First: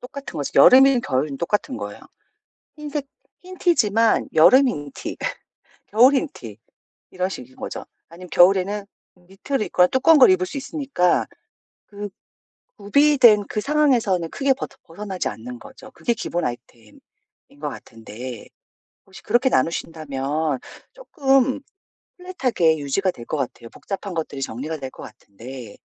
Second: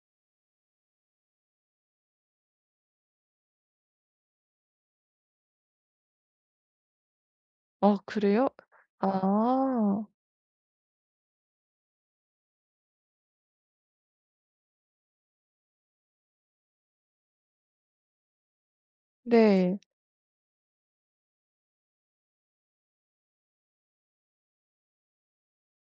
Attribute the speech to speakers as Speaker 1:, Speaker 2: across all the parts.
Speaker 1: 똑같은 거지. 여름이든 겨울이든 똑같은 거예요. 흰색 흰 티지만 여름 흰 티 겨울 흰 티 이런 식인 거죠.
Speaker 2: 어
Speaker 1: 아니면
Speaker 2: 그래요?
Speaker 1: 겨울에는 니트를 입거나
Speaker 2: 아.
Speaker 1: 두꺼운 걸 입을 수 있으니까 그 구비된 그 상황에서는 크게 버터 벗어나지 않는 거죠. 그게 기본 아이템인 거 같은데 혹시 그렇게
Speaker 2: 네.
Speaker 1: 나누신다면 쪼끔 플랫하게 유지가 될 것 같아요. 복잡한 것들이 정리가 될 것 같은데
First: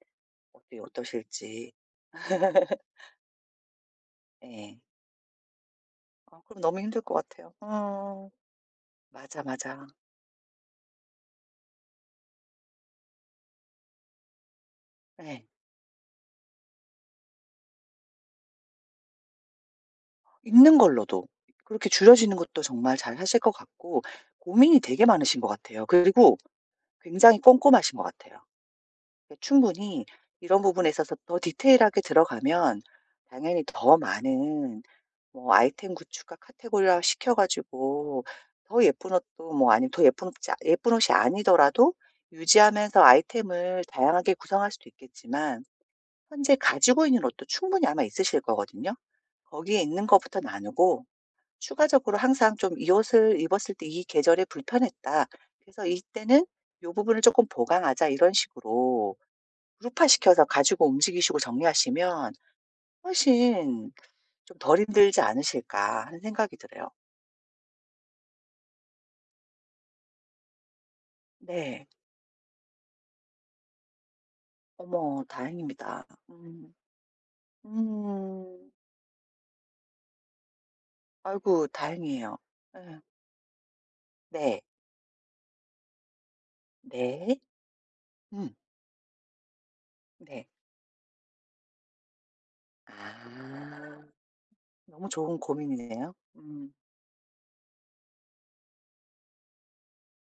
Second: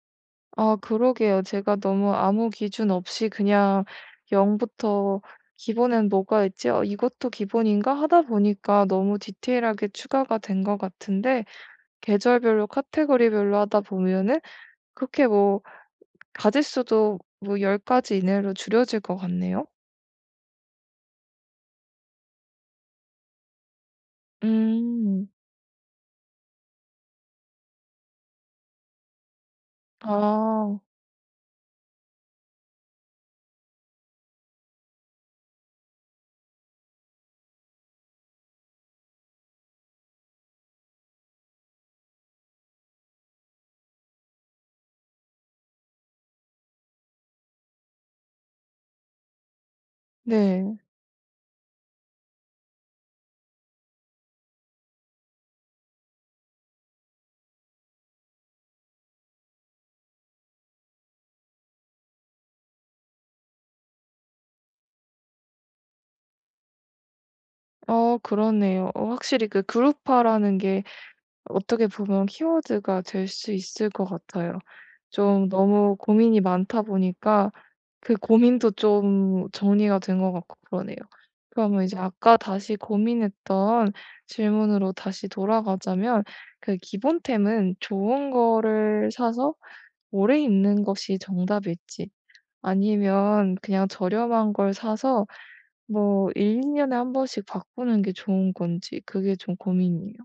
Speaker 2: 아
Speaker 1: 어때요,
Speaker 2: 그러게요.
Speaker 1: 어떠실지?
Speaker 2: 제가 너무 아무 기준 없이 그냥 '0
Speaker 1: 예.
Speaker 2: 부터 기본에는
Speaker 1: 아
Speaker 2: 뭐가
Speaker 1: 그럼
Speaker 2: 있지?
Speaker 1: 너무
Speaker 2: 아
Speaker 1: 힘들 것
Speaker 2: 이것도
Speaker 1: 같아요.
Speaker 2: 기본인가?' 하다
Speaker 1: 어어.
Speaker 2: 보니까 너무
Speaker 1: 맞아, 맞아.
Speaker 2: 디테일하게 추가가 된 것 같은데 계절별로 카테고리별로 하다 보면은 그렇게
Speaker 1: 예.
Speaker 2: 뭐 가짓수도 뭐 10 가지 이내로 줄여질 것 같네요.
Speaker 1: 있는 걸로도 그렇게 줄여지는 것도 정말 잘하실 것 같고 고민이 되게
Speaker 2: 음.
Speaker 1: 많으신 것 같아요. 그리고 굉장히 꼼꼼하신 것 같아요. 예 충분히 이런
Speaker 2: 아.
Speaker 1: 부분에 있어서 더 디테일하게 들어가면 당연히 더 많은 뭐 아이템 구축과 카테고리화시켜 가지고 더 예쁜 옷도 뭐 아니면 더 예쁜 옷 자 예쁜 옷이 아니더라도 유지하면서 아이템을 다양하게 구성할 수도 있겠지만 현재 가지고 있는 옷도 충분히 아마 있으실 거거든요. '거기에 있는 것부터
Speaker 2: 네.
Speaker 1: 나누고 추가적으로 항상 좀 "이 옷을 입었을 때 이 계절에 불편했다. 그래서 이때는 요 부분을 쪼끔 보강하자." 이런 식으로 그룹화시켜서 가지고 움직이시고 정리하시면 '훨씬 좀 덜 힘들지 않으실까?' 하는 생각이 들어요.
Speaker 2: 어 그러네요. 어 확실히 그 그룹화라는 게
Speaker 1: 네.
Speaker 2: 어떻게 보면 키워드가 될 수 있을 것 같아요.
Speaker 1: 어머.
Speaker 2: 좀 너무
Speaker 1: 다행입니다.
Speaker 2: 고민이
Speaker 1: 음.
Speaker 2: 많다 보니까 그
Speaker 1: 음.
Speaker 2: 고민도 좀 정리가 된 것 같고 그러네요.
Speaker 1: 아이고.
Speaker 2: 그러면 이제
Speaker 1: 다행이에요.
Speaker 2: 아까 다시
Speaker 1: 예.
Speaker 2: 고민했던
Speaker 1: 네.
Speaker 2: 질문으로 다시 돌아가자면 그
Speaker 1: 네.
Speaker 2: 기본템은 좋은
Speaker 1: 음.
Speaker 2: 거를 사서 오래
Speaker 1: 네.
Speaker 2: 입는 것이 정답일지 아니면 그냥
Speaker 1: 아.
Speaker 2: 저렴한 걸
Speaker 1: 너무
Speaker 2: 사서
Speaker 1: 좋은 고민이네요.
Speaker 2: 뭐 1-2
Speaker 1: 음.
Speaker 2: 년에 1 번씩 바꾸는 게 좋은 건지 그게 좀 고민이에요.